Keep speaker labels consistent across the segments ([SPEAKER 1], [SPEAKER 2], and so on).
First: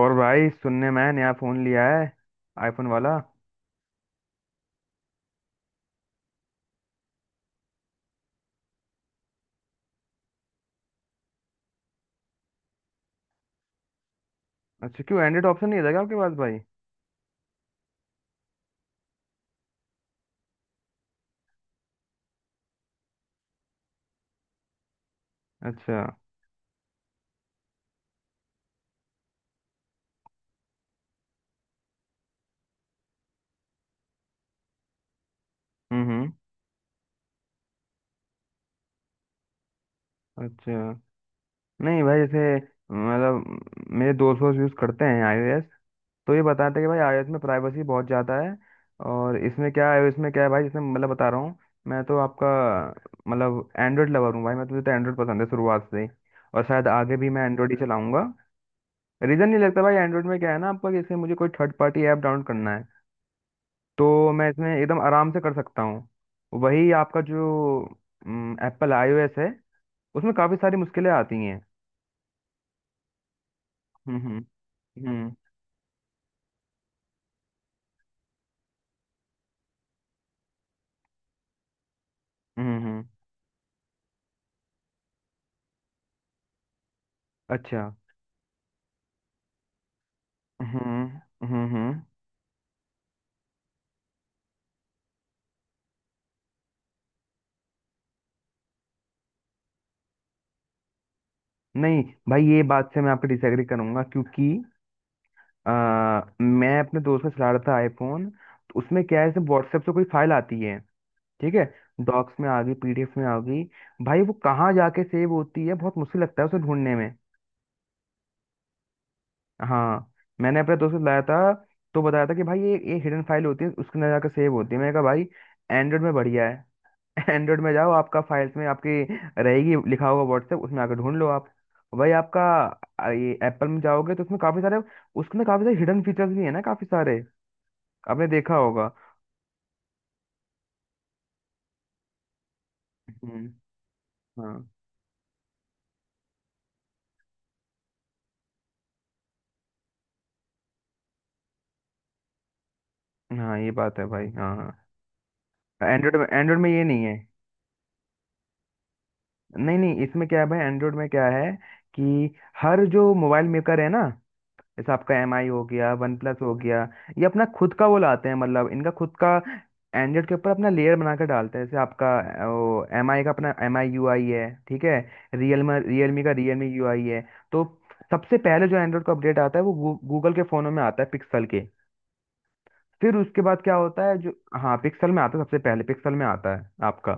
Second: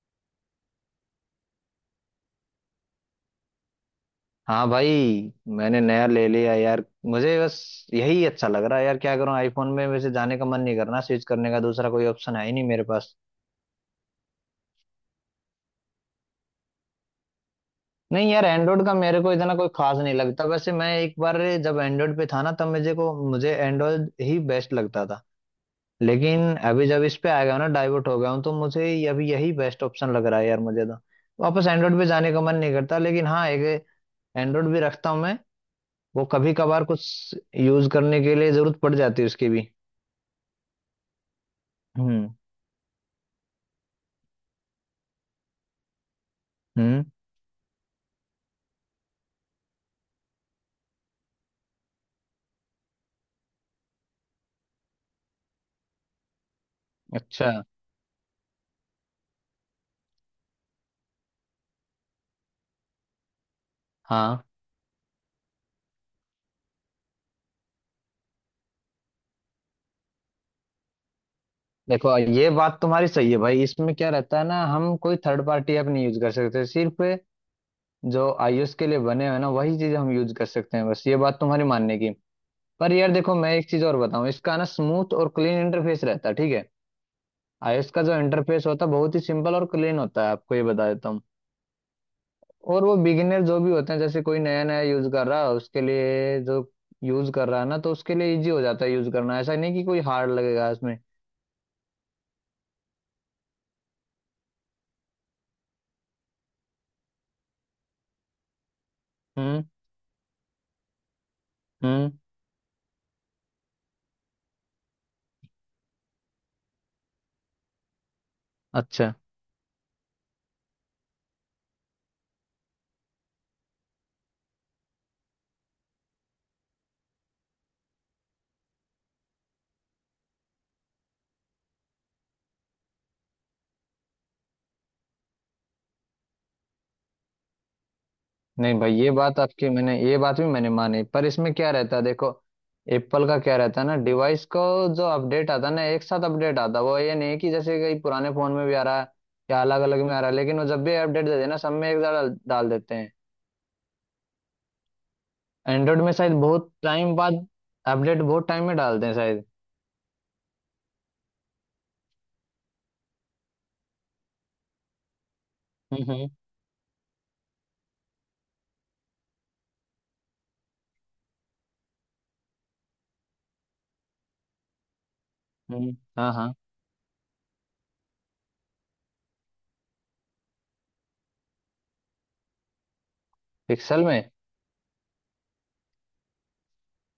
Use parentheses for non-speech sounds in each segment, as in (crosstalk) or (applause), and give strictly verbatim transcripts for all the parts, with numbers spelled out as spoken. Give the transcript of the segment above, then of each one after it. [SPEAKER 1] और भाई, सुनने में आया नया फोन लिया है, आईफोन वाला।
[SPEAKER 2] हाँ भाई। मैंने नया ले लिया यार, मुझे बस यही अच्छा लग रहा है यार। क्या करूं, आईफोन में वैसे जाने का मन नहीं करना, स्विच करने का दूसरा कोई ऑप्शन है ही नहीं मेरे पास।
[SPEAKER 1] अच्छा, क्यों एंड्रॉइड ऑप्शन नहीं था क्या आपके पास भाई?
[SPEAKER 2] नहीं यार, एंड्रॉइड का मेरे को इतना कोई खास नहीं लगता। वैसे मैं एक बार जब एंड्रॉइड पे था ना, तब मुझे को मुझे एंड्रॉइड ही बेस्ट लगता था।
[SPEAKER 1] अच्छा।
[SPEAKER 2] लेकिन अभी जब इस पे आ गया हूं ना, डाइवर्ट हो गया हूँ, तो मुझे ये- अभी यही बेस्ट ऑप्शन लग रहा है यार मुझे तो। वापस एंड्रॉइड पे जाने का मन नहीं करता, लेकिन हाँ, एक एंड्रॉइड भी रखता हूँ मैं।
[SPEAKER 1] हम्म
[SPEAKER 2] वो
[SPEAKER 1] हम्म।
[SPEAKER 2] कभी कभार कुछ यूज करने के लिए जरूरत पड़ जाती है उसकी भी।
[SPEAKER 1] अच्छा। नहीं भाई,
[SPEAKER 2] हम्म।
[SPEAKER 1] जैसे मतलब मेरे दोस्त वोस्त यूज़ करते हैं आईओएस, तो ये बताते हैं कि भाई
[SPEAKER 2] हम्म।
[SPEAKER 1] आईओएस में प्राइवेसी बहुत ज़्यादा है। और इसमें क्या है, इसमें क्या है भाई, जैसे मतलब बता रहा हूँ। मैं तो आपका मतलब एंड्रॉइड लवर हूँ भाई, मैं तुझे तो एंड्रॉइड पसंद है शुरुआत से ही। और शायद आगे भी मैं
[SPEAKER 2] अच्छा।
[SPEAKER 1] एंड्रॉइड ही चलाऊंगा। रीज़न नहीं लगता भाई, एंड्रॉइड में क्या है ना आपका, जैसे मुझे कोई थर्ड पार्टी ऐप डाउनलोड करना है तो
[SPEAKER 2] हाँ।
[SPEAKER 1] मैं इसमें एकदम आराम से कर सकता हूँ। वही आपका जो एप्पल आईओएस है उसमें काफ़ी सारी मुश्किलें आती हैं।
[SPEAKER 2] देखो ये बात तुम्हारी सही है भाई, इसमें क्या
[SPEAKER 1] हम्म
[SPEAKER 2] रहता
[SPEAKER 1] हम्म
[SPEAKER 2] है ना, हम कोई
[SPEAKER 1] हम्म
[SPEAKER 2] थर्ड पार्टी ऐप नहीं यूज कर सकते। सिर्फ जो iOS के लिए बने हुए हैं ना, वही चीज हम यूज कर सकते हैं बस, ये बात तुम्हारी मानने की।
[SPEAKER 1] हम्म
[SPEAKER 2] पर
[SPEAKER 1] हम्म।
[SPEAKER 2] यार देखो, मैं एक चीज और बताऊं, इसका ना स्मूथ और क्लीन इंटरफेस रहता है, ठीक है।
[SPEAKER 1] अच्छा।
[SPEAKER 2] iOS का जो इंटरफेस होता है बहुत ही सिंपल और क्लीन होता है, आपको ये बता
[SPEAKER 1] हम्म
[SPEAKER 2] देता हूँ।
[SPEAKER 1] हम्म हम्म।
[SPEAKER 2] और वो बिगिनर जो भी होते हैं, जैसे कोई नया नया यूज कर रहा है उसके लिए, जो यूज कर रहा है ना, तो उसके लिए इजी हो जाता है यूज करना। ऐसा नहीं कि कोई हार्ड लगेगा इसमें।
[SPEAKER 1] नहीं भाई, ये बात से मैं आपको डिसएग्री करूंगा, क्योंकि आ, मैं अपने दोस्त से चला रहा था आईफोन, तो उसमें क्या है जैसे
[SPEAKER 2] हम्म।
[SPEAKER 1] व्हाट्सएप से कोई फाइल आती है। ठीक है।
[SPEAKER 2] हम्म।
[SPEAKER 1] डॉक्स में आ गई, पीडीएफ में आ गई, भाई वो कहाँ जाके सेव होती है, बहुत मुश्किल लगता है उसे ढूंढने में।
[SPEAKER 2] अच्छा।
[SPEAKER 1] हाँ। मैंने अपने दोस्त को लाया था, तो बताया था कि भाई ये ये हिडन फाइल होती है, उसके अंदर जाकर सेव होती है। मैंने कहा भाई एंड्रॉइड में बढ़िया है। (laughs) एंड्रॉइड में जाओ, आपका फाइल्स में आपकी रहेगी, लिखा होगा व्हाट्सएप, उसमें आकर ढूंढ लो आप। भाई आपका आ, ये एप्पल में जाओगे तो उसमें काफी सारे, उसमें काफी सारे हिडन फीचर्स भी है ना, काफी सारे आपने देखा
[SPEAKER 2] नहीं
[SPEAKER 1] होगा।
[SPEAKER 2] भाई, ये बात आपकी मैंने, ये बात भी मैंने मानी। पर इसमें क्या रहता है देखो, एप्पल का
[SPEAKER 1] हम्म।
[SPEAKER 2] क्या रहता है ना, डिवाइस को
[SPEAKER 1] हाँ
[SPEAKER 2] जो अपडेट आता है ना, एक साथ अपडेट आता है। वो ये नहीं कि जैसे कई पुराने फोन में भी आ रहा है या अलग अलग में आ रहा है। लेकिन वो जब भी अपडेट देते हैं ना, सब में एक डाल डाल देते हैं।
[SPEAKER 1] हाँ, ये बात है भाई, हाँ हाँ।
[SPEAKER 2] एंड्रॉइड में
[SPEAKER 1] एंड्रॉइड में
[SPEAKER 2] शायद
[SPEAKER 1] एंड्रॉइड
[SPEAKER 2] बहुत
[SPEAKER 1] में ये नहीं
[SPEAKER 2] टाइम
[SPEAKER 1] है।
[SPEAKER 2] बाद अपडेट बहुत टाइम में डालते हैं शायद।
[SPEAKER 1] नहीं नहीं, इसमें क्या है भाई, एंड्रॉइड में क्या है कि हर जो मोबाइल मेकर है ना, जैसे आपका एम आई हो गया,
[SPEAKER 2] हम्म।
[SPEAKER 1] वन
[SPEAKER 2] हम्म।
[SPEAKER 1] प्लस हो गया, ये अपना खुद का वो लाते हैं, मतलब इनका खुद का एंड्रॉइड के ऊपर अपना लेयर बना कर डालते हैं। जैसे आपका अ, वो एम आई का अपना एम आई यू आई है, ठीक है, रियलमी
[SPEAKER 2] हम्म,
[SPEAKER 1] रियलमी का
[SPEAKER 2] हाँ हाँ।
[SPEAKER 1] रियलमी यू आई है। तो सबसे पहले जो एंड्रॉइड का अपडेट आता है वो गूगल के फ़ोनों में आता है, पिक्सल के। फिर उसके बाद क्या होता
[SPEAKER 2] पिक्सल
[SPEAKER 1] है
[SPEAKER 2] में।
[SPEAKER 1] जो। हाँ, पिक्सल में आता है, सबसे पहले पिक्सल में आता है आपका,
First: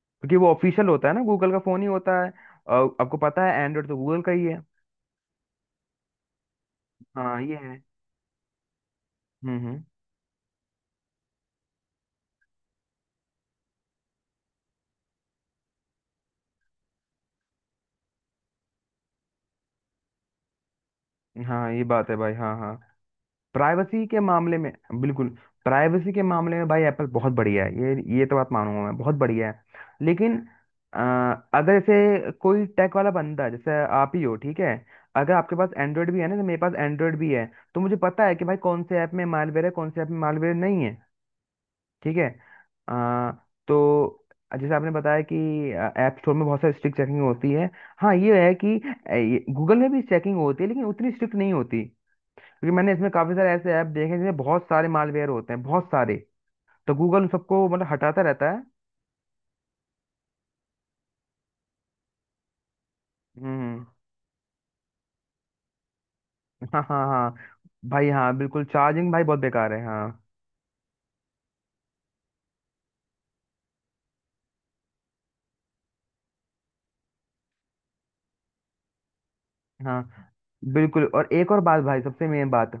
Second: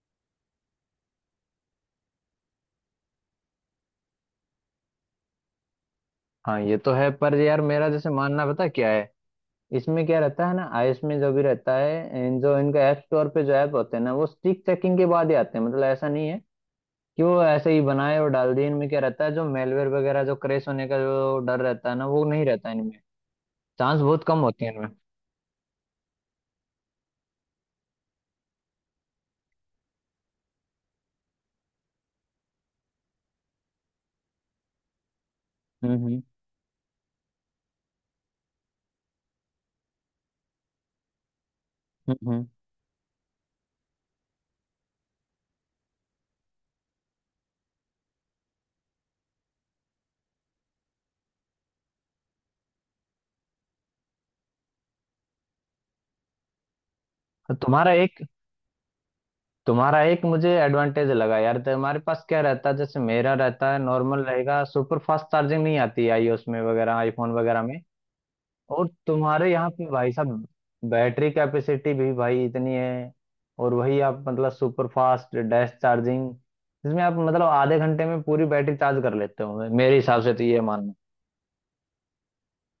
[SPEAKER 1] क्योंकि वो ऑफिशियल होता है ना, गूगल का फ़ोन ही होता है। और आपको पता है एंड्रॉइड तो गूगल का ही है।
[SPEAKER 2] हाँ ये तो है, पर
[SPEAKER 1] हाँ ये
[SPEAKER 2] यार
[SPEAKER 1] है।
[SPEAKER 2] मेरा जैसे मानना पता क्या है,
[SPEAKER 1] हम्म हम्म।
[SPEAKER 2] इसमें क्या रहता है ना, आईएएस में जो भी रहता है, इन जो इनका ऐप स्टोर पे जो ऐप होते हैं ना, वो स्टिक चेकिंग के बाद ही आते हैं। मतलब ऐसा नहीं है कि वो ऐसे ही बनाए और डाल दिए। इनमें क्या रहता है जो मेलवेयर वगैरह, जो क्रैश होने का जो डर
[SPEAKER 1] हाँ ये
[SPEAKER 2] रहता है ना,
[SPEAKER 1] बात है
[SPEAKER 2] वो
[SPEAKER 1] भाई,
[SPEAKER 2] नहीं
[SPEAKER 1] हाँ
[SPEAKER 2] रहता
[SPEAKER 1] हाँ।
[SPEAKER 2] इनमें, चांस
[SPEAKER 1] प्राइवेसी के
[SPEAKER 2] बहुत कम
[SPEAKER 1] मामले
[SPEAKER 2] होती
[SPEAKER 1] में।
[SPEAKER 2] है इनमें।
[SPEAKER 1] बिल्कुल। प्राइवेसी के मामले में भाई एप्पल बहुत बढ़िया है, ये ये तो बात मानूंगा मैं, बहुत बढ़िया है। लेकिन अ, अगर जैसे कोई टेक वाला बंदा जैसे आप ही हो, ठीक है, अगर आपके पास
[SPEAKER 2] हम्म।
[SPEAKER 1] एंड्रॉयड भी
[SPEAKER 2] हम्म।
[SPEAKER 1] है ना, जैसे मेरे पास एंड्रॉयड भी है, तो मुझे पता है कि भाई कौन से ऐप में मालवेयर है, कौन से ऐप में मालवेयर नहीं है। ठीक
[SPEAKER 2] हम्म।
[SPEAKER 1] है।
[SPEAKER 2] हम्म।
[SPEAKER 1] अ, तो जैसे आपने बताया कि ऐप स्टोर में बहुत सारी स्ट्रिक्ट चेकिंग होती है। हाँ ये है कि गूगल में भी चेकिंग होती है, लेकिन उतनी स्ट्रिक्ट नहीं होती, क्योंकि मैंने इसमें काफी सारे ऐसे ऐप देखे हैं जिसमें बहुत सारे मालवेयर होते हैं, बहुत सारे। तो गूगल उन सबको मतलब
[SPEAKER 2] तुम्हारा
[SPEAKER 1] हटाता
[SPEAKER 2] एक
[SPEAKER 1] रहता है।
[SPEAKER 2] तुम्हारा एक मुझे एडवांटेज लगा यार। तो हमारे पास क्या रहता है, जैसे मेरा रहता है
[SPEAKER 1] हम्म।
[SPEAKER 2] नॉर्मल रहेगा, सुपर फास्ट चार्जिंग नहीं आती आईओएस में
[SPEAKER 1] हाँ
[SPEAKER 2] वगैरह,
[SPEAKER 1] हाँ
[SPEAKER 2] आईफोन
[SPEAKER 1] हाँ
[SPEAKER 2] वगैरह में।
[SPEAKER 1] भाई, हाँ बिल्कुल,
[SPEAKER 2] और
[SPEAKER 1] चार्जिंग भाई बहुत
[SPEAKER 2] तुम्हारे यहाँ
[SPEAKER 1] बेकार है,
[SPEAKER 2] पे भाई
[SPEAKER 1] हाँ।
[SPEAKER 2] साहब, बैटरी कैपेसिटी भी भाई इतनी है। और वही आप मतलब सुपर फास्ट डैश चार्जिंग जिसमें आप मतलब आधे घंटे में पूरी बैटरी चार्ज कर लेते हो। मेरे
[SPEAKER 1] हाँ
[SPEAKER 2] हिसाब से तो ये मानना।
[SPEAKER 1] बिल्कुल, और एक और बात भाई, सबसे मेन बात,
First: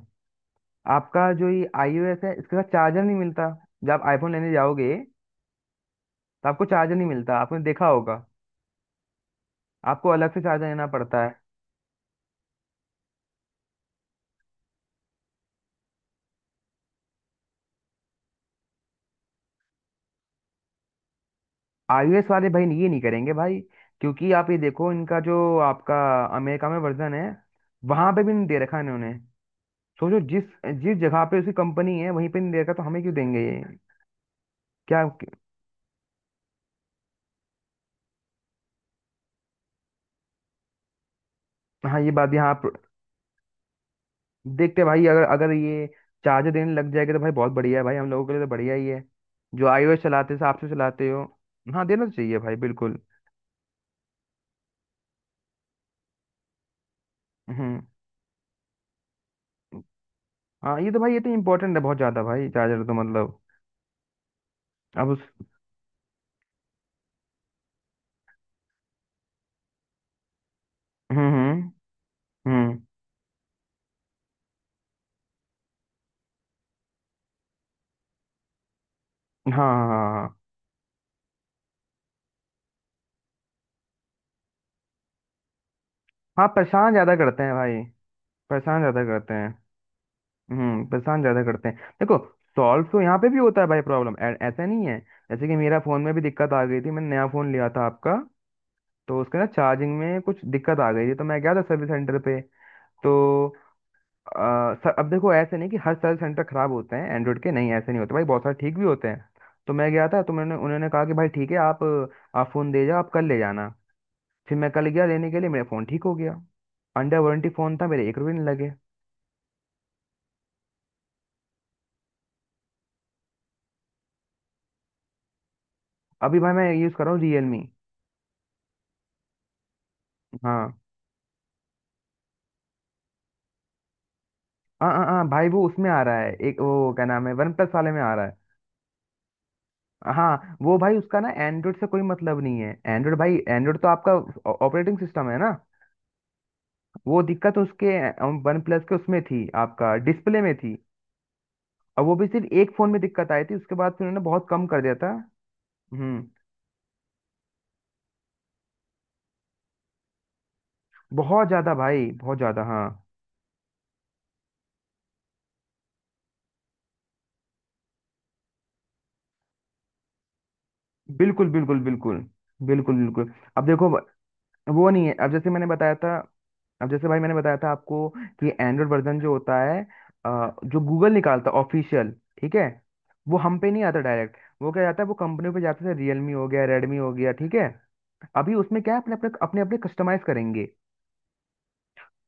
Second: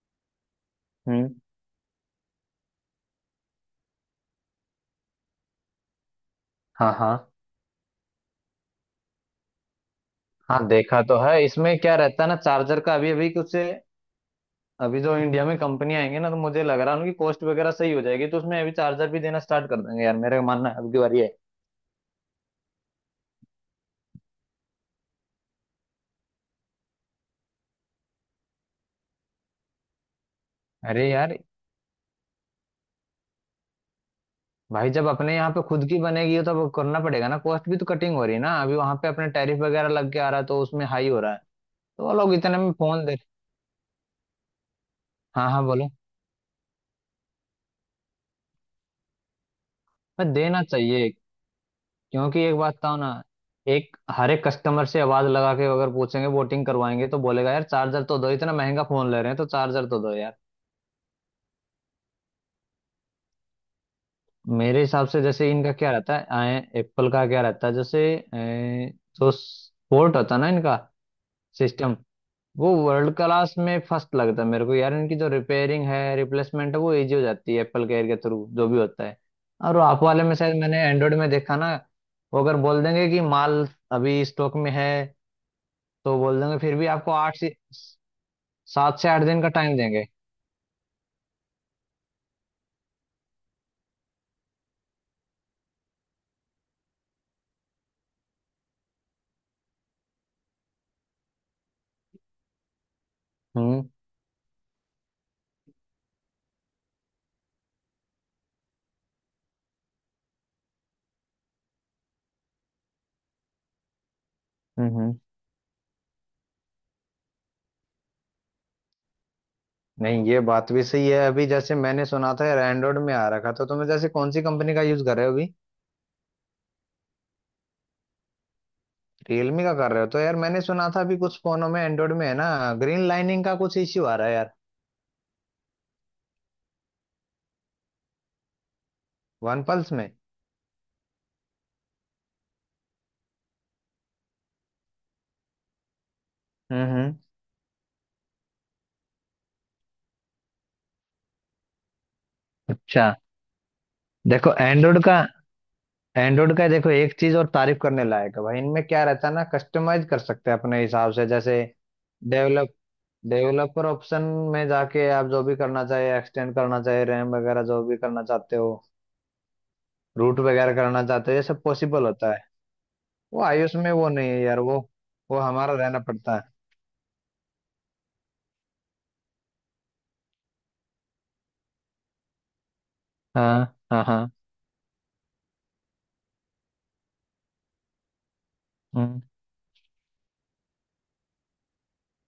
[SPEAKER 1] आपका
[SPEAKER 2] हम्म।
[SPEAKER 1] जो ये आईओएस है इसके साथ चार्जर नहीं मिलता। जब आप आईफोन लेने जाओगे तो आपको
[SPEAKER 2] हाँ
[SPEAKER 1] चार्जर नहीं
[SPEAKER 2] हाँ
[SPEAKER 1] मिलता, आपने देखा होगा। आपको अलग से चार्जर
[SPEAKER 2] हाँ।
[SPEAKER 1] लेना
[SPEAKER 2] देखा तो
[SPEAKER 1] पड़ता है।
[SPEAKER 2] है। इसमें क्या रहता है ना चार्जर का, अभी अभी कुछ अभी जो इंडिया में कंपनी आएंगे ना, तो मुझे लग रहा है उनकी कॉस्ट वगैरह सही हो जाएगी, तो उसमें अभी चार्जर भी देना स्टार्ट कर देंगे यार। मेरा मानना है अब की बार ये है।
[SPEAKER 1] आईओएस वाले भाई ये नहीं करेंगे भाई, क्योंकि आप ये देखो इनका जो आपका अमेरिका में वर्जन है, वहां पे भी नहीं दे रखा इन्होंने। सोचो जिस जिस
[SPEAKER 2] अरे
[SPEAKER 1] जगह
[SPEAKER 2] यार,
[SPEAKER 1] पे उसकी कंपनी है, वहीं पे नहीं देगा तो हमें क्यों देंगे ये?
[SPEAKER 2] भाई
[SPEAKER 1] क्या?
[SPEAKER 2] जब अपने यहाँ पे खुद की बनेगी तो अब करना पड़ेगा ना, कॉस्ट भी तो कटिंग हो रही है ना अभी, वहां पे अपने टैरिफ वगैरह लग के आ रहा है तो उसमें हाई हो रहा है।
[SPEAKER 1] हाँ
[SPEAKER 2] तो
[SPEAKER 1] ये
[SPEAKER 2] वो
[SPEAKER 1] बात
[SPEAKER 2] लोग
[SPEAKER 1] यहाँ
[SPEAKER 2] इतने में
[SPEAKER 1] पर-
[SPEAKER 2] फोन दे।
[SPEAKER 1] देखते हैं भाई, अगर
[SPEAKER 2] हाँ
[SPEAKER 1] अगर
[SPEAKER 2] हाँ,
[SPEAKER 1] ये
[SPEAKER 2] बोलो।
[SPEAKER 1] चार्जर देने लग जाएगा तो भाई बहुत बढ़िया है, भाई हम लोगों के लिए तो बढ़िया ही है, जो iOS
[SPEAKER 2] पर
[SPEAKER 1] चलाते हो आप
[SPEAKER 2] देना
[SPEAKER 1] से चलाते
[SPEAKER 2] चाहिए।
[SPEAKER 1] हो। हाँ देना तो चाहिए
[SPEAKER 2] क्योंकि
[SPEAKER 1] भाई,
[SPEAKER 2] एक बात बताओ
[SPEAKER 1] बिल्कुल।
[SPEAKER 2] ना, एक हर एक कस्टमर से आवाज लगा के अगर पूछेंगे, वोटिंग करवाएंगे, तो बोलेगा यार
[SPEAKER 1] हम्म।
[SPEAKER 2] चार्जर तो दो, इतना महंगा फोन ले रहे हैं तो चार्जर तो दो यार।
[SPEAKER 1] हाँ ये तो भाई, ये तो इम्पोर्टेंट है बहुत ज्यादा भाई, चार्जर तो मतलब,
[SPEAKER 2] मेरे
[SPEAKER 1] अब
[SPEAKER 2] हिसाब
[SPEAKER 1] उस।
[SPEAKER 2] से जैसे इनका क्या रहता है, आए एप्पल का क्या रहता है, जैसे अ, जो पोर्ट होता है ना इनका
[SPEAKER 1] हम्म हम्म
[SPEAKER 2] सिस्टम, वो
[SPEAKER 1] हम्म।
[SPEAKER 2] वर्ल्ड क्लास में फर्स्ट लगता है मेरे को यार। इनकी जो रिपेयरिंग है, रिप्लेसमेंट है, वो इजी हो जाती है एप्पल केयर के थ्रू जो भी होता है।
[SPEAKER 1] हाँ
[SPEAKER 2] और वो
[SPEAKER 1] हाँ
[SPEAKER 2] आप
[SPEAKER 1] हाँ
[SPEAKER 2] वाले में
[SPEAKER 1] हाँ।
[SPEAKER 2] शायद मैंने एंड्रॉयड में देखा ना, वो अगर बोल देंगे कि माल अभी स्टॉक में है तो बोल
[SPEAKER 1] हाँ,
[SPEAKER 2] देंगे, फिर भी
[SPEAKER 1] परेशान
[SPEAKER 2] आपको
[SPEAKER 1] ज्यादा
[SPEAKER 2] आठ
[SPEAKER 1] करते
[SPEAKER 2] से
[SPEAKER 1] हैं भाई, परेशान
[SPEAKER 2] सात
[SPEAKER 1] ज्यादा
[SPEAKER 2] से आठ
[SPEAKER 1] करते
[SPEAKER 2] दिन का
[SPEAKER 1] हैं।
[SPEAKER 2] टाइम देंगे।
[SPEAKER 1] हम्म, परेशान ज्यादा करते हैं देखो, सॉल्व तो यहाँ पे भी होता है भाई प्रॉब्लम, ऐसा नहीं है। जैसे कि मेरा फोन में भी दिक्कत आ गई थी, मैंने नया फोन लिया था आपका, तो उसके ना चार्जिंग में कुछ दिक्कत आ गई थी, तो मैं गया था सर्विस सेंटर पे। तो
[SPEAKER 2] हम्म।
[SPEAKER 1] आ, सर, अब देखो, ऐसे नहीं कि हर सर्विस सेंटर खराब होते हैं एंड्रॉइड के, नहीं ऐसे नहीं होते भाई, बहुत सारे ठीक भी होते हैं। तो मैं गया था, तो मैंने उन्होंने कहा कि भाई ठीक है, आप आप फोन दे जाओ, आप कल ले जाना। फिर मैं कल
[SPEAKER 2] हम्म।
[SPEAKER 1] गया
[SPEAKER 2] हम्म।
[SPEAKER 1] लेने के लिए, मेरा फोन ठीक हो गया। अंडर वारंटी फोन था, मेरे एक रुपये नहीं लगे।
[SPEAKER 2] नहीं ये बात भी सही है। अभी जैसे मैंने सुना था यार एंड्रॉइड में आ रखा था, तुम्हें जैसे कौन सी कंपनी का यूज कर रहे हो अभी?
[SPEAKER 1] अभी भाई मैं यूज कर रहा हूँ रियलमी।
[SPEAKER 2] रियलमी का कर रहे हो तो यार, मैंने
[SPEAKER 1] हाँ,
[SPEAKER 2] सुना था अभी कुछ फोनों में एंड्रॉइड में है ना ग्रीन लाइनिंग का कुछ इश्यू आ रहा है यार।
[SPEAKER 1] हाँ हाँ हाँ भाई, वो उसमें आ रहा है एक, वो क्या नाम है, वन प्लस वाले में आ रहा है।
[SPEAKER 2] वन प्लस में।
[SPEAKER 1] हाँ वो भाई उसका ना एंड्रॉइड से कोई मतलब नहीं है, एंड्रॉइड भाई, एंड्रॉइड तो आपका ऑपरेटिंग सिस्टम है ना।
[SPEAKER 2] हम्म। हम्म।
[SPEAKER 1] वो दिक्कत उसके वन प्लस के उसमें थी, आपका डिस्प्ले में थी। और वो भी सिर्फ एक फोन में
[SPEAKER 2] अच्छा।
[SPEAKER 1] दिक्कत आई थी, उसके बाद फिर उन्होंने बहुत
[SPEAKER 2] देखो
[SPEAKER 1] कम कर दिया
[SPEAKER 2] एंड्रॉइड
[SPEAKER 1] था।
[SPEAKER 2] का
[SPEAKER 1] हम्म।
[SPEAKER 2] एंड्रॉइड का देखो एक चीज और तारीफ करने लायक है भाई, इनमें क्या रहता है ना, कस्टमाइज कर सकते हैं अपने हिसाब से,
[SPEAKER 1] बहुत
[SPEAKER 2] जैसे
[SPEAKER 1] ज्यादा भाई, बहुत ज्यादा,
[SPEAKER 2] डेवलप
[SPEAKER 1] हाँ।
[SPEAKER 2] डेवलपर ऑप्शन में जाके आप जो भी करना चाहे, एक्सटेंड करना चाहे, रैम वगैरह जो भी करना चाहते हो, रूट वगैरह करना चाहते हो, ये
[SPEAKER 1] बिल्कुल
[SPEAKER 2] सब
[SPEAKER 1] बिल्कुल
[SPEAKER 2] पॉसिबल
[SPEAKER 1] बिल्कुल।
[SPEAKER 2] होता है।
[SPEAKER 1] बिल्कुल बिल्कुल,
[SPEAKER 2] वो
[SPEAKER 1] अब
[SPEAKER 2] आयुष
[SPEAKER 1] देखो,
[SPEAKER 2] में वो नहीं है यार, वो
[SPEAKER 1] वो नहीं है। अब
[SPEAKER 2] वो
[SPEAKER 1] जैसे मैंने
[SPEAKER 2] हमारा
[SPEAKER 1] बताया
[SPEAKER 2] रहना
[SPEAKER 1] था,
[SPEAKER 2] पड़ता है।
[SPEAKER 1] अब जैसे भाई मैंने बताया था आपको कि एंड्रॉयड वर्जन जो होता है, अ, जो गूगल निकालता है ऑफिशियल, ठीक है, वो हम पे
[SPEAKER 2] हाँ
[SPEAKER 1] नहीं आता
[SPEAKER 2] हाँ हाँ।
[SPEAKER 1] डायरेक्ट। वो क्या जाता है, वो कंपनी पे जाता है, रियलमी हो गया, रेडमी हो गया, ठीक है। अभी उसमें क्या है, अपने
[SPEAKER 2] हम्म।
[SPEAKER 1] अपने अपने अपने कस्टमाइज करेंगे,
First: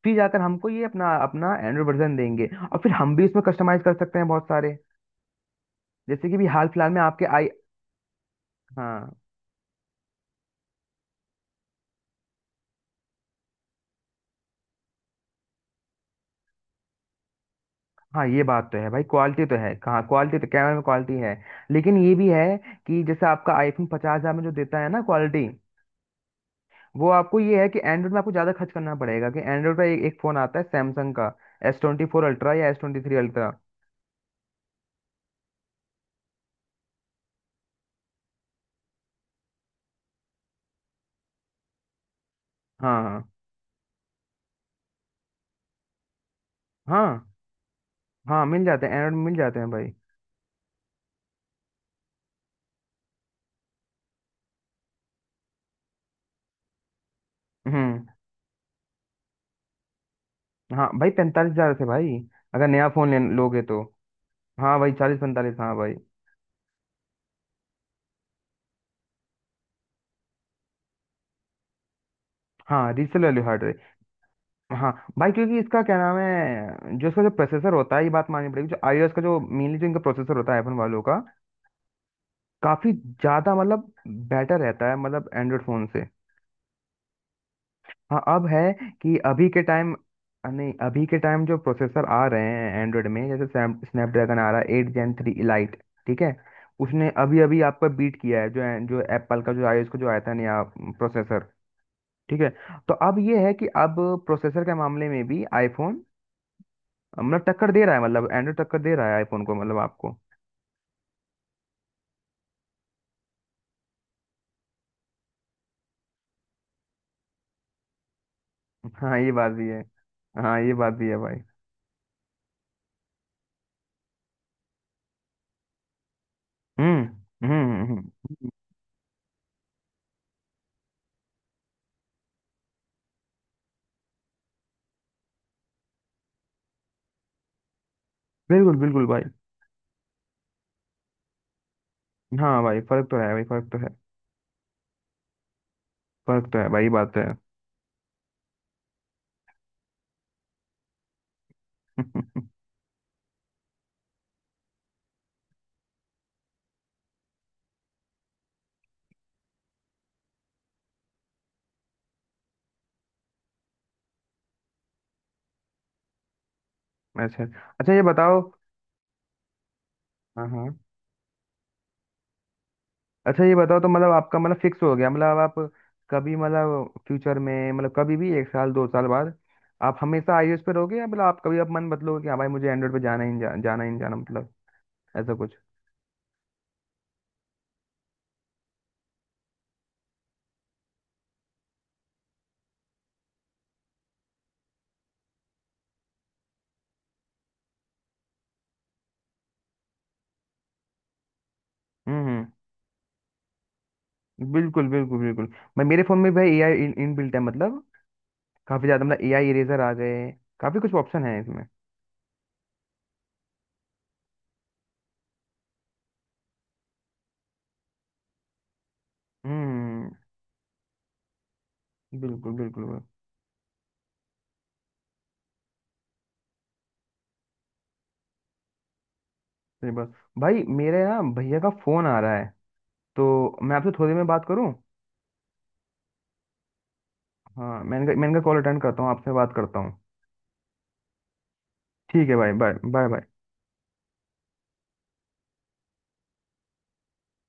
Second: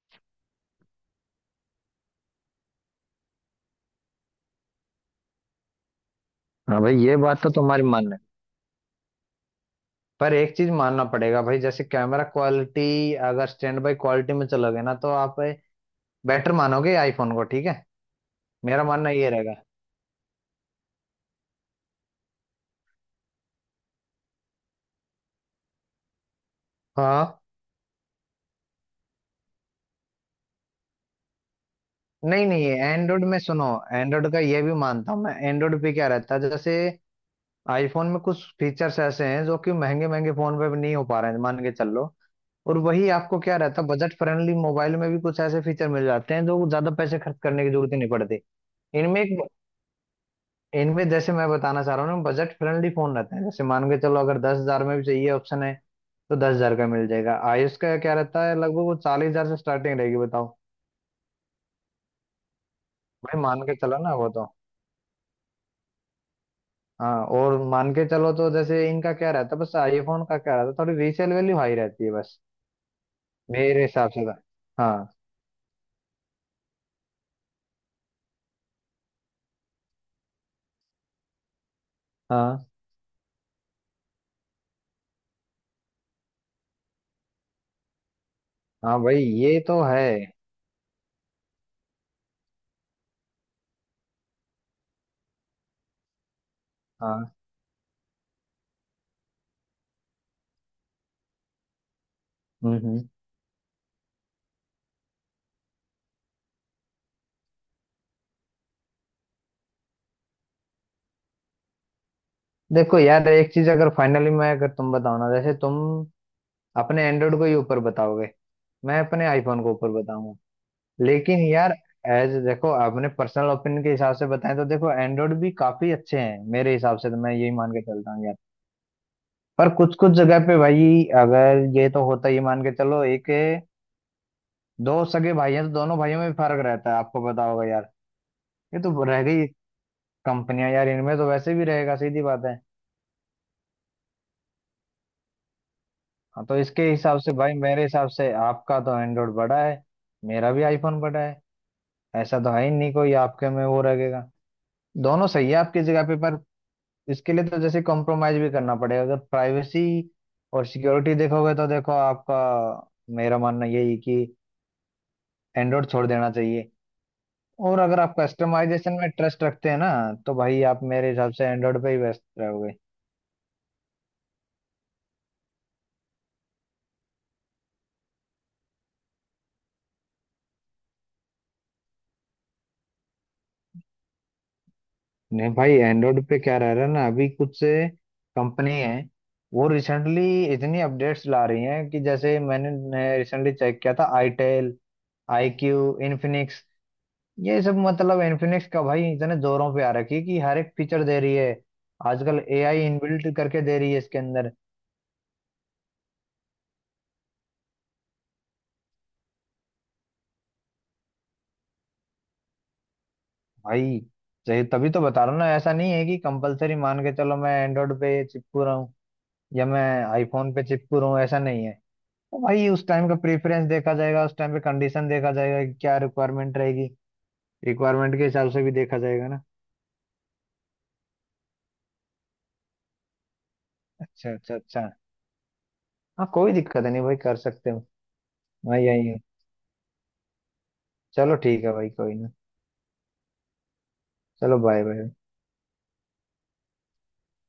[SPEAKER 1] फिर जाकर हमको ये अपना अपना एंड्रॉयड वर्जन देंगे, और फिर हम भी इसमें कस्टमाइज कर सकते हैं बहुत सारे, जैसे कि भी हाल
[SPEAKER 2] हाँ
[SPEAKER 1] फिलहाल
[SPEAKER 2] भाई
[SPEAKER 1] में
[SPEAKER 2] ये
[SPEAKER 1] आपके
[SPEAKER 2] बात
[SPEAKER 1] आई।
[SPEAKER 2] तो तुम्हारी मानने,
[SPEAKER 1] हाँ
[SPEAKER 2] पर एक चीज मानना पड़ेगा भाई, जैसे कैमरा क्वालिटी अगर स्टैंड बाय क्वालिटी में चलोगे ना, तो आप बेटर मानोगे आईफोन को, ठीक है।
[SPEAKER 1] हाँ, ये बात तो
[SPEAKER 2] मेरा
[SPEAKER 1] है भाई,
[SPEAKER 2] मानना ये
[SPEAKER 1] क्वालिटी तो
[SPEAKER 2] रहेगा।
[SPEAKER 1] है कहाँ, क्वालिटी तो कैमरा में क्वालिटी है। लेकिन ये भी है कि जैसे आपका आईफोन पचास हजार में जो देता है ना क्वालिटी, वो
[SPEAKER 2] हाँ।
[SPEAKER 1] आपको ये है कि एंड्रॉइड में आपको ज़्यादा खर्च करना पड़ेगा, कि एंड्रॉइड का एक, एक फ़ोन आता है सैमसंग का, एस ट्वेंटी फोर
[SPEAKER 2] नहीं
[SPEAKER 1] अल्ट्रा
[SPEAKER 2] नहीं
[SPEAKER 1] या एस ट्वेंटी थ्री
[SPEAKER 2] एंड्रॉइड में
[SPEAKER 1] अल्ट्रा
[SPEAKER 2] सुनो, एंड्रॉइड का ये भी मानता हूँ मैं। एंड्रॉइड पे क्या रहता है, जैसे आईफोन में कुछ फीचर्स ऐसे हैं जो कि महंगे महंगे फोन पे भी नहीं हो पा रहे हैं मान के चल लो। और
[SPEAKER 1] हाँ
[SPEAKER 2] वही
[SPEAKER 1] हाँ।
[SPEAKER 2] आपको क्या रहता है, बजट फ्रेंडली मोबाइल में भी कुछ ऐसे फीचर मिल जाते हैं जो ज्यादा पैसे
[SPEAKER 1] हाँ।
[SPEAKER 2] खर्च करने की जरूरत ही नहीं पड़ती।
[SPEAKER 1] हाँ मिल जाते हैं, एंड्रॉइड
[SPEAKER 2] इनमें
[SPEAKER 1] में मिल
[SPEAKER 2] एक
[SPEAKER 1] जाते हैं भाई।
[SPEAKER 2] इनमें जैसे मैं बताना चाह रहा हूँ ना, बजट फ्रेंडली फोन रहते हैं। जैसे मान के चलो अगर दस हजार में भी चाहिए, ऑप्शन है, तो दस हजार का मिल जाएगा। आयुष का
[SPEAKER 1] हम्म।
[SPEAKER 2] क्या रहता है लगभग, वो चालीस हजार से स्टार्टिंग रहेगी बताओ।
[SPEAKER 1] हाँ भाई, पैंतालीस हजार से भाई, अगर नया फ़ोन ले
[SPEAKER 2] भाई
[SPEAKER 1] लोगे
[SPEAKER 2] मान के
[SPEAKER 1] तो।
[SPEAKER 2] चलो ना वो तो।
[SPEAKER 1] हाँ भाई चालीस पैंतालीस, हाँ भाई।
[SPEAKER 2] हाँ और मान के चलो तो, जैसे इनका क्या रहता है बस, आईफोन का क्या रहता है, थोड़ी रीसेल वैल्यू हाई रहती है बस,
[SPEAKER 1] हाँ रीसेल वैल्यू हट।
[SPEAKER 2] मेरे हिसाब से तो।
[SPEAKER 1] हाँ
[SPEAKER 2] हाँ
[SPEAKER 1] भाई, क्योंकि इसका क्या नाम है, जो इसका जो प्रोसेसर होता है, ये बात माननी पड़ेगी, जो iOS का जो मेनली जो इनका प्रोसेसर होता है आईफोन वालों का,
[SPEAKER 2] हाँ।
[SPEAKER 1] काफी ज्यादा मतलब बेटर रहता है मतलब एंड्रॉयड फोन से। हाँ अब है
[SPEAKER 2] हाँ
[SPEAKER 1] कि
[SPEAKER 2] भाई
[SPEAKER 1] अभी
[SPEAKER 2] ये
[SPEAKER 1] के
[SPEAKER 2] तो
[SPEAKER 1] टाइम,
[SPEAKER 2] है।
[SPEAKER 1] नहीं अभी के टाइम जो प्रोसेसर आ रहे हैं एंड्रॉयड में, जैसे स्नैपड्रैगन आ रहा है एट जेन थ्री इलाइट, ठीक है, उसने
[SPEAKER 2] हाँ।
[SPEAKER 1] अभी अभी आपका बीट किया है, जो जो एप्पल का जो iOS का जो आया था नया प्रोसेसर, ठीक है,
[SPEAKER 2] हम्म।
[SPEAKER 1] तो
[SPEAKER 2] हम्म।
[SPEAKER 1] अब ये है कि अब प्रोसेसर के मामले में भी आईफोन मतलब टक्कर दे रहा है, मतलब एंड्रॉइड टक्कर दे रहा है आईफोन को मतलब आपको।
[SPEAKER 2] देखो यार एक चीज, अगर फाइनली मैं अगर तुम बताओ ना, जैसे तुम अपने एंड्रॉइड को ही ऊपर बताओगे, मैं
[SPEAKER 1] हाँ
[SPEAKER 2] अपने
[SPEAKER 1] ये बात
[SPEAKER 2] आईफोन
[SPEAKER 1] भी
[SPEAKER 2] को
[SPEAKER 1] है।
[SPEAKER 2] ऊपर बताऊंगा।
[SPEAKER 1] हाँ ये बात भी है भाई।
[SPEAKER 2] लेकिन यार एज देखो, आपने पर्सनल ओपिनियन के हिसाब से बताएं तो, देखो एंड्रॉइड भी काफी अच्छे हैं मेरे हिसाब
[SPEAKER 1] हम्म
[SPEAKER 2] से, तो मैं यही
[SPEAKER 1] हम्म
[SPEAKER 2] मान के
[SPEAKER 1] हम्म, हम्म,
[SPEAKER 2] चलता हूँ यार।
[SPEAKER 1] हम्म।
[SPEAKER 2] पर कुछ कुछ जगह पे भाई अगर ये तो होता ही, मान के चलो एक दो सगे भाई हैं तो दोनों भाइयों में भी फर्क रहता है, आपको पता होगा यार।
[SPEAKER 1] बिल्कुल
[SPEAKER 2] ये तो
[SPEAKER 1] बिल्कुल भाई।
[SPEAKER 2] रह गई कंपनियां यार, इनमें तो वैसे भी रहेगा, सीधी बात है।
[SPEAKER 1] हाँ भाई फर्क तो है भाई, फर्क तो है,
[SPEAKER 2] हाँ
[SPEAKER 1] फर्क
[SPEAKER 2] तो
[SPEAKER 1] तो है भाई,
[SPEAKER 2] इसके
[SPEAKER 1] ये बात तो
[SPEAKER 2] हिसाब से
[SPEAKER 1] है।
[SPEAKER 2] भाई, मेरे हिसाब से आपका तो एंड्रॉइड बड़ा है, मेरा भी आईफोन बड़ा है, ऐसा तो है ही नहीं। कोई आपके में वो रहेगा, दोनों सही है आपकी जगह पे। पर इसके लिए तो जैसे कॉम्प्रोमाइज भी करना पड़ेगा, अगर प्राइवेसी और सिक्योरिटी देखोगे तो देखो आपका, मेरा मानना यही है कि एंड्रॉइड छोड़ देना चाहिए।
[SPEAKER 1] (laughs) अच्छा।
[SPEAKER 2] और
[SPEAKER 1] अच्छा
[SPEAKER 2] अगर
[SPEAKER 1] ये
[SPEAKER 2] आप
[SPEAKER 1] बताओ।
[SPEAKER 2] कस्टमाइजेशन में ट्रस्ट रखते हैं ना, तो
[SPEAKER 1] हाँ
[SPEAKER 2] भाई
[SPEAKER 1] हाँ।
[SPEAKER 2] आप मेरे हिसाब से एंड्रॉइड पे ही व्यस्त रहोगे।
[SPEAKER 1] अच्छा ये बताओ, तो मतलब आपका मतलब फिक्स हो गया मतलब आप, कभी मतलब फ्यूचर में, मतलब कभी भी एक साल दो साल बाद, आप हमेशा आईओएस पे रहोगे या मतलब आप कभी आप मन बदलोगे कि हाँ भाई मुझे एंड्रॉइड पे जाना ही नहीं, जा, जाना ही नहीं जाना, मतलब ऐसा
[SPEAKER 2] नहीं
[SPEAKER 1] कुछ?
[SPEAKER 2] भाई, एंड्रॉइड पे क्या रह रहा है ना अभी, कुछ से कंपनी है वो रिसेंटली इतनी अपडेट्स ला रही हैं, कि जैसे मैंने रिसेंटली चेक किया था आईटेल, आई क्यू, इन्फिनिक्स, ये सब। मतलब इन्फिनिक्स का भाई इतने जोरों पे आ रखी है कि हर एक फीचर दे रही है,
[SPEAKER 1] हम्म
[SPEAKER 2] आजकल
[SPEAKER 1] हम्म।
[SPEAKER 2] एआई इनबिल्ट करके दे रही है इसके अंदर।
[SPEAKER 1] बिल्कुल बिल्कुल बिल्कुल। मैं मेरे फोन में भाई एआई इन, इनबिल्ट है, मतलब काफी ज्यादा, मतलब एआई इरेजर आ गए, काफी कुछ ऑप्शन है इसमें।
[SPEAKER 2] भाई सही तभी तो बता रहा हूँ ना, ऐसा नहीं है कि कंपलसरी मान के चलो मैं एंड्रॉइड पे चिपकू रहा हूँ या मैं
[SPEAKER 1] हम्म।
[SPEAKER 2] आईफोन पे चिपकू रहा हूँ, ऐसा नहीं है। तो
[SPEAKER 1] बिल्कुल
[SPEAKER 2] भाई
[SPEAKER 1] बिल्कुल
[SPEAKER 2] उस
[SPEAKER 1] बिल्कुल।
[SPEAKER 2] टाइम का प्रेफरेंस देखा जाएगा, उस टाइम पे कंडीशन देखा जाएगा कि क्या रिक्वायरमेंट रहेगी, रिक्वायरमेंट के हिसाब से भी देखा जाएगा ना।
[SPEAKER 1] सही बात। भाई मेरे ना भैया का फोन आ रहा है, तो मैं आपसे थोड़ी देर में
[SPEAKER 2] अच्छा
[SPEAKER 1] बात
[SPEAKER 2] अच्छा
[SPEAKER 1] करूँ?
[SPEAKER 2] अच्छा। हाँ कोई दिक्कत नहीं भाई, कर सकते
[SPEAKER 1] हाँ,
[SPEAKER 2] हो।
[SPEAKER 1] मैं इनका मैं इनका कॉल
[SPEAKER 2] मैं
[SPEAKER 1] अटेंड करता
[SPEAKER 2] यही
[SPEAKER 1] हूँ,
[SPEAKER 2] हूँ।
[SPEAKER 1] आपसे बात करता हूँ।
[SPEAKER 2] चलो ठीक है भाई, कोई
[SPEAKER 1] ठीक
[SPEAKER 2] ना।
[SPEAKER 1] है भाई, बाय बाय बाय।
[SPEAKER 2] चलो बाय बाय।